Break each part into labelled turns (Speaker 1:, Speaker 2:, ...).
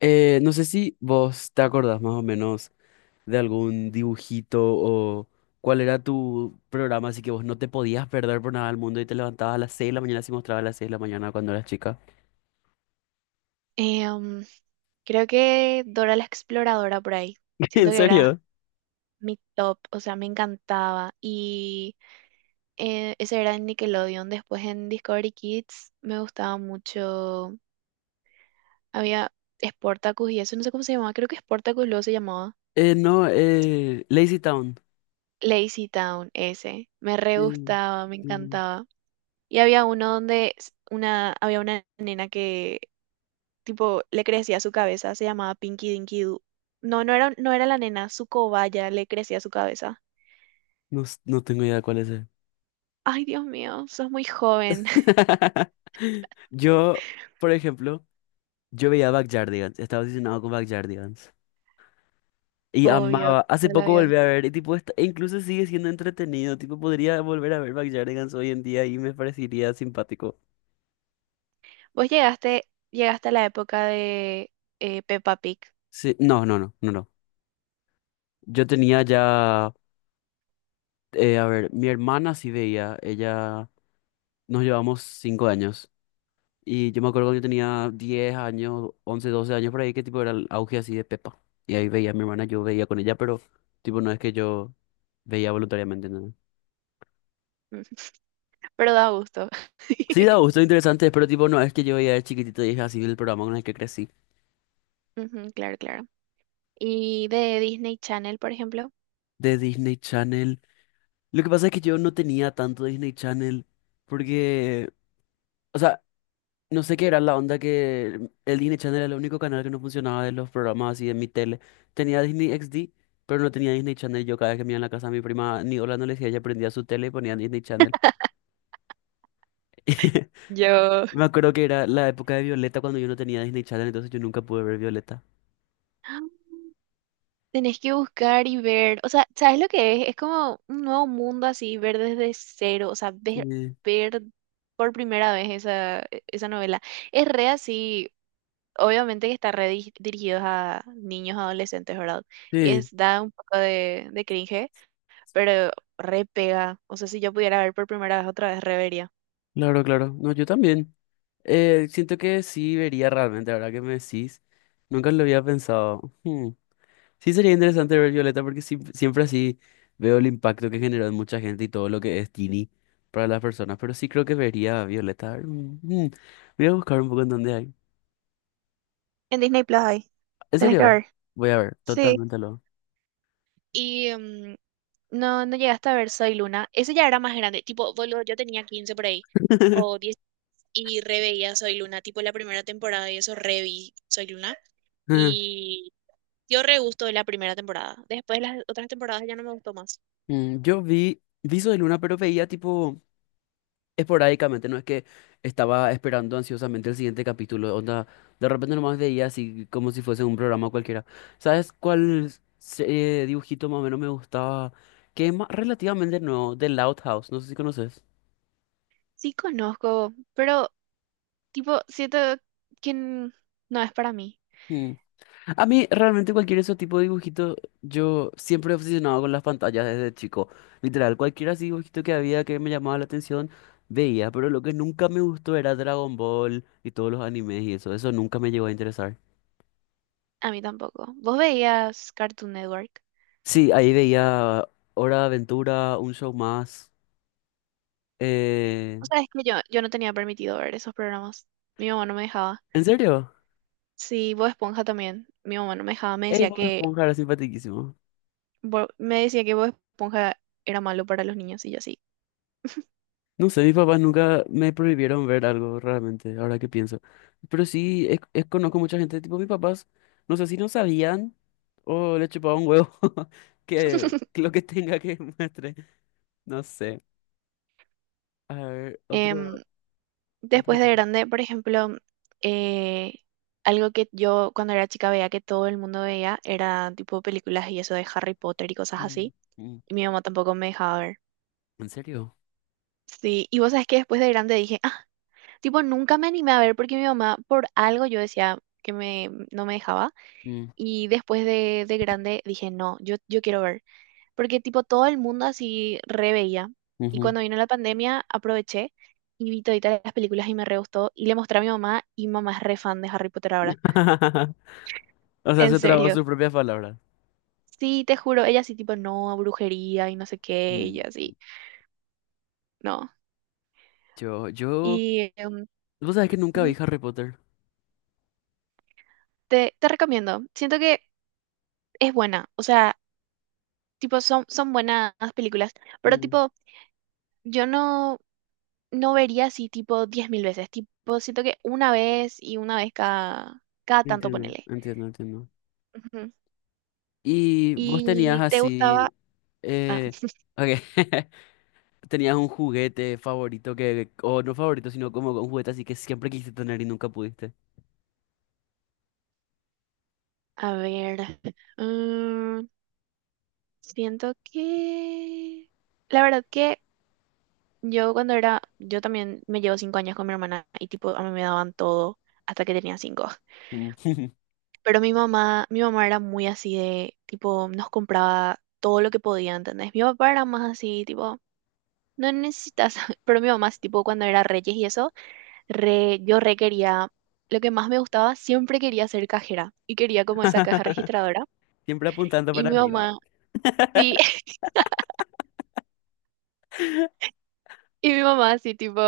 Speaker 1: No sé si vos te acordás más o menos de algún dibujito o cuál era tu programa, así que vos no te podías perder por nada del mundo y te levantabas a las 6 de la mañana si mostraba a las 6 de la mañana cuando eras chica.
Speaker 2: Em, Creo que Dora la Exploradora por ahí. Siento
Speaker 1: ¿En
Speaker 2: que era
Speaker 1: serio?
Speaker 2: mi top, o sea, me encantaba. Y ese era en Nickelodeon. Después en Discovery Kids me gustaba mucho. Había Sportacus y eso, no sé cómo se llamaba, creo que Sportacus luego se llamaba.
Speaker 1: No, Lazy Town.
Speaker 2: Lazy Town, ese. Me re
Speaker 1: Sí,
Speaker 2: gustaba, me
Speaker 1: sí.
Speaker 2: encantaba. Y había uno donde una, había una nena que tipo, le crecía su cabeza, se llamaba Pinky Dinky Doo. No, no era, la nena, su cobaya le crecía su cabeza.
Speaker 1: No, no tengo idea cuál es. Ese.
Speaker 2: Ay, Dios mío, sos muy joven.
Speaker 1: Yo, por ejemplo, yo veía Backyardigans, estaba obsesionado con Backyardigans. Y
Speaker 2: Obvio,
Speaker 1: amaba. Hace
Speaker 2: toda la
Speaker 1: poco
Speaker 2: vida.
Speaker 1: volví a ver, y tipo, e incluso sigue siendo entretenido. Tipo, podría volver a ver Backyardigans hoy en día y me parecería simpático.
Speaker 2: Vos llegaste, llegaste a la época de Peppa Pig.
Speaker 1: Sí, no, no, no, no, no. Yo tenía ya, a ver, mi hermana sí veía, ella, nos llevamos 5 años. Y yo me acuerdo cuando yo tenía 10 años, 11 12 años por ahí, que tipo era el auge así de Pepa. Y ahí veía a mi hermana, yo veía con ella, pero tipo no es que yo veía voluntariamente, ¿no?
Speaker 2: Ujú, pero da gusto.
Speaker 1: Sí, da gusto, interesante, pero tipo no es que yo veía de chiquitito y es así el programa con el que crecí.
Speaker 2: Ujú, claro, claro. Y de Disney Channel, por ejemplo.
Speaker 1: De Disney Channel. Lo que pasa es que yo no tenía tanto Disney Channel porque, o sea, no sé qué era la onda que el Disney Channel era el único canal que no funcionaba de los programas así de mi tele. Tenía Disney XD, pero no tenía Disney Channel. Yo cada vez que me iba en la casa de mi prima, ni hola no le decía, ella prendía su tele y ponía Disney Channel.
Speaker 2: Yo,
Speaker 1: Me acuerdo que era la época de Violeta cuando yo no tenía Disney Channel, entonces yo nunca pude ver Violeta.
Speaker 2: tenés que buscar y ver, o sea, ¿sabes lo que es? Es como un nuevo mundo así, ver desde cero, o sea, ver,
Speaker 1: Sí,
Speaker 2: ver por primera vez esa, esa novela. Es re así, obviamente que está dirigidos a niños, adolescentes, ¿verdad? Y es,
Speaker 1: sí,
Speaker 2: da un poco de cringe, pero re pega. O sea, si yo pudiera ver por primera vez otra vez, revería.
Speaker 1: claro, claro. No, yo también. Siento que sí vería realmente, ahora que me decís. Nunca lo había pensado. Hmm. Sí sería interesante ver Violeta porque siempre así veo el impacto que generó en mucha gente y todo lo que es Ginny para las personas. Pero sí creo que vería a Violeta. A ver, voy a buscar un poco en dónde hay.
Speaker 2: En Disney Plus hay,
Speaker 1: ¿En
Speaker 2: tenés que
Speaker 1: serio?
Speaker 2: ver.
Speaker 1: Voy a ver,
Speaker 2: Sí.
Speaker 1: totalmente lo.
Speaker 2: Y no, no llegaste a ver Soy Luna. Ese ya era más grande, tipo, boludo, yo tenía 15 por ahí, o y reveía Soy Luna, tipo la primera temporada y eso reví Soy Luna y dio re gusto de la primera temporada. Después las otras temporadas ya no me gustó más.
Speaker 1: Yo vi Viso de Luna, pero veía tipo esporádicamente, no es que estaba esperando ansiosamente el siguiente capítulo, onda, de repente nomás veía así como si fuese un programa cualquiera. ¿Sabes cuál dibujito más o menos me gustaba? Que es relativamente nuevo, The Loud House, no sé si conoces.
Speaker 2: Sí conozco, pero tipo, siento que no es para mí.
Speaker 1: Mm. A mí realmente cualquier de esos tipos de dibujitos, yo siempre he obsesionado con las pantallas desde chico. Literal, cualquier así dibujito que había que me llamaba la atención, veía, pero lo que nunca me gustó era Dragon Ball y todos los animes y eso nunca me llegó a interesar.
Speaker 2: A mí tampoco. ¿Vos veías Cartoon Network?
Speaker 1: Sí, ahí veía Hora de Aventura, un show más. Eh,
Speaker 2: O sea, es que yo no tenía permitido ver esos programas. Mi mamá no me dejaba.
Speaker 1: ¿En serio?
Speaker 2: Sí, Bob Esponja también. Mi mamá no me dejaba. Me
Speaker 1: Ey,
Speaker 2: decía
Speaker 1: Bob
Speaker 2: que
Speaker 1: Esponja era simpaticísimo.
Speaker 2: Bob Esponja era malo para los niños y yo sí.
Speaker 1: No sé, mis papás nunca me prohibieron ver algo realmente, ahora que pienso. Pero sí, conozco mucha gente, tipo mis papás, no sé si no sabían o le chupaba un huevo que lo que tenga que muestre. No sé. A ver, otro,
Speaker 2: Em,
Speaker 1: otro.
Speaker 2: Después de grande, por ejemplo, eh, algo que yo cuando era chica veía que todo el mundo veía era tipo películas y eso de Harry Potter y cosas
Speaker 1: Mm,
Speaker 2: así.
Speaker 1: mm.
Speaker 2: Y mi mamá tampoco me dejaba ver.
Speaker 1: ¿En serio?
Speaker 2: Sí, y vos sabés que después de grande dije, ah, tipo, nunca me animé a ver porque mi mamá, por algo yo decía que no me dejaba.
Speaker 1: Mm,
Speaker 2: Y después de grande dije, no, yo quiero ver. Porque tipo todo el mundo así re veía. Y
Speaker 1: ujú.
Speaker 2: cuando vino la pandemia aproveché y vi toditas las películas y me re gustó. Y le mostré a mi mamá y mi mamá es re fan de Harry Potter ahora.
Speaker 1: O sea,
Speaker 2: En
Speaker 1: se trabó
Speaker 2: serio.
Speaker 1: sus propias palabras.
Speaker 2: Sí, te juro. Ella sí tipo, no, brujería y no sé qué. Y yo
Speaker 1: Mm.
Speaker 2: así, no.
Speaker 1: Yo, yo,
Speaker 2: Y
Speaker 1: vos sabés que nunca vi
Speaker 2: ujú,
Speaker 1: Harry Potter.
Speaker 2: te recomiendo. Siento que es buena. O sea, tipo son buenas películas. Pero
Speaker 1: Mm,
Speaker 2: tipo, yo no... no vería así tipo 10.000 veces, tipo siento que una vez y una vez cada tanto
Speaker 1: entiendo,
Speaker 2: ponele.
Speaker 1: entiendo, entiendo.
Speaker 2: Ujú.
Speaker 1: Y vos tenías
Speaker 2: Y te gustaba,
Speaker 1: así,
Speaker 2: ah,
Speaker 1: eh, ok, tenías un juguete favorito que, o no favorito, sino como un juguete así que siempre quisiste tener y nunca pudiste.
Speaker 2: a ver, mm, siento que la verdad que yo cuando era, yo también me llevo 5 años con mi hermana y tipo a mí me daban todo hasta que tenía 5.
Speaker 1: Mm.
Speaker 2: Pero mi mamá era muy así de, tipo, nos compraba todo lo que podía, ¿entendés? Mi papá era más así, tipo, no necesitas, pero mi mamá, sí, tipo, cuando era Reyes y eso re, yo re quería, lo que más me gustaba, siempre quería ser cajera y quería como esa caja registradora.
Speaker 1: Siempre apuntando
Speaker 2: Y
Speaker 1: para
Speaker 2: mi
Speaker 1: arriba.
Speaker 2: mamá, sí, y mi mamá así tipo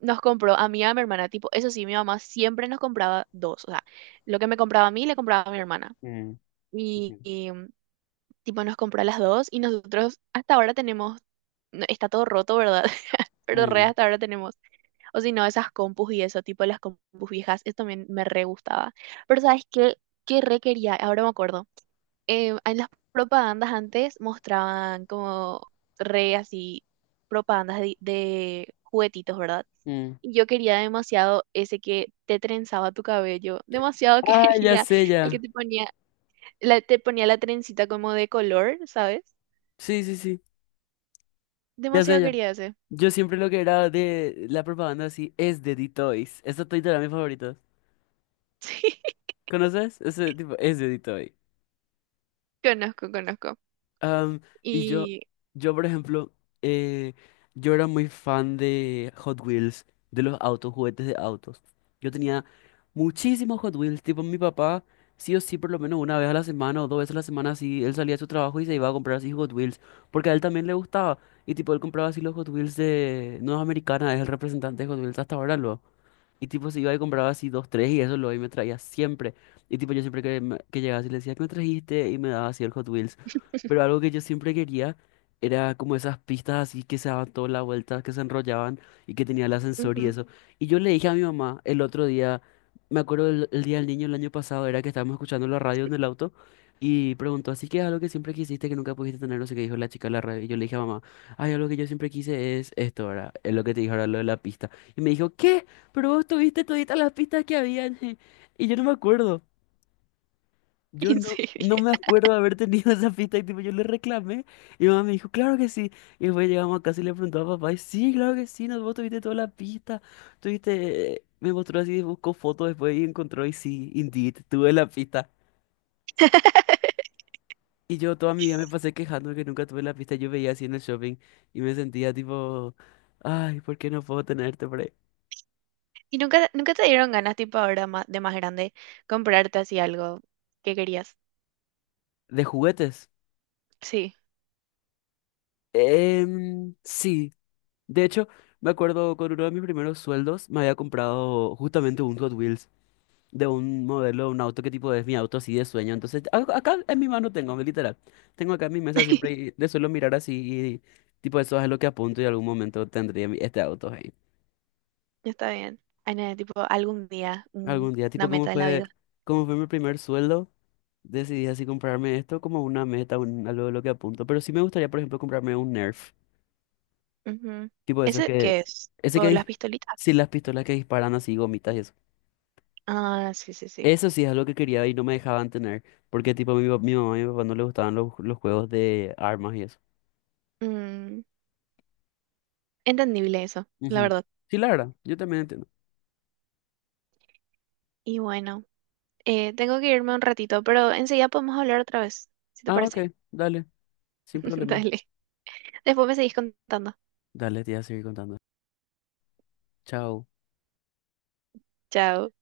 Speaker 2: nos compró a mí y a mi hermana, tipo, eso sí, mi mamá siempre nos compraba dos, o sea, lo que me compraba a mí le compraba a mi hermana.
Speaker 1: Mm,
Speaker 2: Y,
Speaker 1: ujú,
Speaker 2: y, tipo nos compró a las dos y nosotros hasta ahora tenemos, no, está todo roto, ¿verdad? Pero re
Speaker 1: mm,
Speaker 2: hasta ahora tenemos. O si no, esas compus y eso, tipo las compus viejas, eso también me re gustaba. Pero ¿sabes qué? ¿Qué re quería? Ahora me acuerdo en las propagandas antes mostraban como re así propagandas de juguetitos, ¿verdad?
Speaker 1: mm.
Speaker 2: Y yo quería demasiado ese que te trenzaba tu cabello, demasiado
Speaker 1: Ah, ya
Speaker 2: quería
Speaker 1: sé
Speaker 2: el que
Speaker 1: ya.
Speaker 2: te ponía, te ponía la trencita como de color, ¿sabes?
Speaker 1: Sí, sí, sí, ya sé
Speaker 2: Demasiado
Speaker 1: ya.
Speaker 2: quería ese.
Speaker 1: Yo siempre lo que era de la propaganda así es de D-Toys. Esos toys eran mis favoritos.
Speaker 2: Sí,
Speaker 1: ¿Conoces? Ese tipo, ese edito ahí.
Speaker 2: conozco, conozco.
Speaker 1: Am, y yo,
Speaker 2: Y,
Speaker 1: yo, por ejemplo, eh, yo era muy fan de Hot Wheels, de los autos, juguetes de autos. Yo tenía muchísimos Hot Wheels, tipo mi papá, sí o sí, por lo menos una vez a la semana o dos veces a la semana, sí, él salía de su trabajo y se iba a comprar así Hot Wheels, porque a él también le gustaba. Y tipo, él compraba así los Hot Wheels de Nueva Americana, es el representante de Hot Wheels hasta ahora, lo. Y tipo se iba y compraba así dos, tres y eso lo y me traía siempre. Y tipo yo siempre que, que llegaba así le decía, ¿qué me trajiste? Y me daba así el Hot Wheels. Pero algo que yo siempre quería era como esas pistas así que se daban toda la vuelta, que se enrollaban y que tenía el ascensor y
Speaker 2: ujú,
Speaker 1: eso. Y yo le dije a mi mamá el otro día, me acuerdo el día del niño el año pasado, era que estábamos escuchando la radio en el auto y preguntó, así que es algo que siempre quisiste que nunca pudiste tener, no sé qué dijo la chica de la radio. Y yo le dije a mamá, ay, algo que yo siempre quise es esto, ahora, es lo que te dije ahora, lo de la pista. Y me dijo, ¿qué? Pero vos tuviste toditas las pistas que habían. Y yo no me acuerdo. Yo
Speaker 2: y
Speaker 1: no,
Speaker 2: sí.
Speaker 1: no me acuerdo de haber tenido esa pista. Y tipo, yo le reclamé. Y mi mamá me dijo, claro que sí. Y después llegamos a casa y le preguntó a papá. Y sí, claro que sí. No, vos tuviste todas las pistas. Tuviste. Me mostró así, buscó fotos después y encontró. Y sí, indeed, tuve la pista. Y yo toda mi vida me pasé quejando de que nunca tuve la pista. Yo veía así en el shopping. Y me sentía tipo, ay, ¿por qué no puedo tenerte por ahí?
Speaker 2: ¿Y nunca te dieron ganas, tipo ahora de más grande, comprarte así algo que querías?
Speaker 1: ¿De juguetes?
Speaker 2: Sí.
Speaker 1: Sí, de hecho, me acuerdo con uno de mis primeros sueldos me había comprado justamente un Hot Wheels de un modelo, un auto que tipo es mi auto así de sueño. Entonces, acá en mi mano tengo, literal. Tengo acá en mi mesa siempre y le suelo mirar así y tipo eso es lo que apunto y algún momento tendría este auto ahí.
Speaker 2: Está bien. Ay, nene, tipo, algún día,
Speaker 1: Algún día,
Speaker 2: una
Speaker 1: tipo
Speaker 2: meta de la vida.
Speaker 1: como fue mi primer sueldo, decidí así comprarme esto como una meta, algo de lo que apunto. Pero sí me gustaría, por ejemplo, comprarme un Nerf.
Speaker 2: Ujú.
Speaker 1: Tipo eso
Speaker 2: ¿Ese
Speaker 1: que,
Speaker 2: qué es?
Speaker 1: ese que,
Speaker 2: ¿Por las pistolitas?
Speaker 1: sí, las pistolas que disparan así, gomitas y eso.
Speaker 2: Ah, sí, sí, sí.
Speaker 1: Eso sí es algo que quería y no me dejaban tener, porque tipo mi mamá y mi papá no les gustaban los juegos de armas y eso.
Speaker 2: Mm, entendible eso, la
Speaker 1: Ujú.
Speaker 2: verdad.
Speaker 1: Sí, la verdad, yo también entiendo.
Speaker 2: Y bueno, tengo que irme un ratito, pero enseguida podemos hablar otra vez, si te
Speaker 1: Ah, ok,
Speaker 2: parece.
Speaker 1: dale, sin problema.
Speaker 2: Dale. Después me seguís contando.
Speaker 1: Dale, te voy a seguir contando. Chao.
Speaker 2: Chao.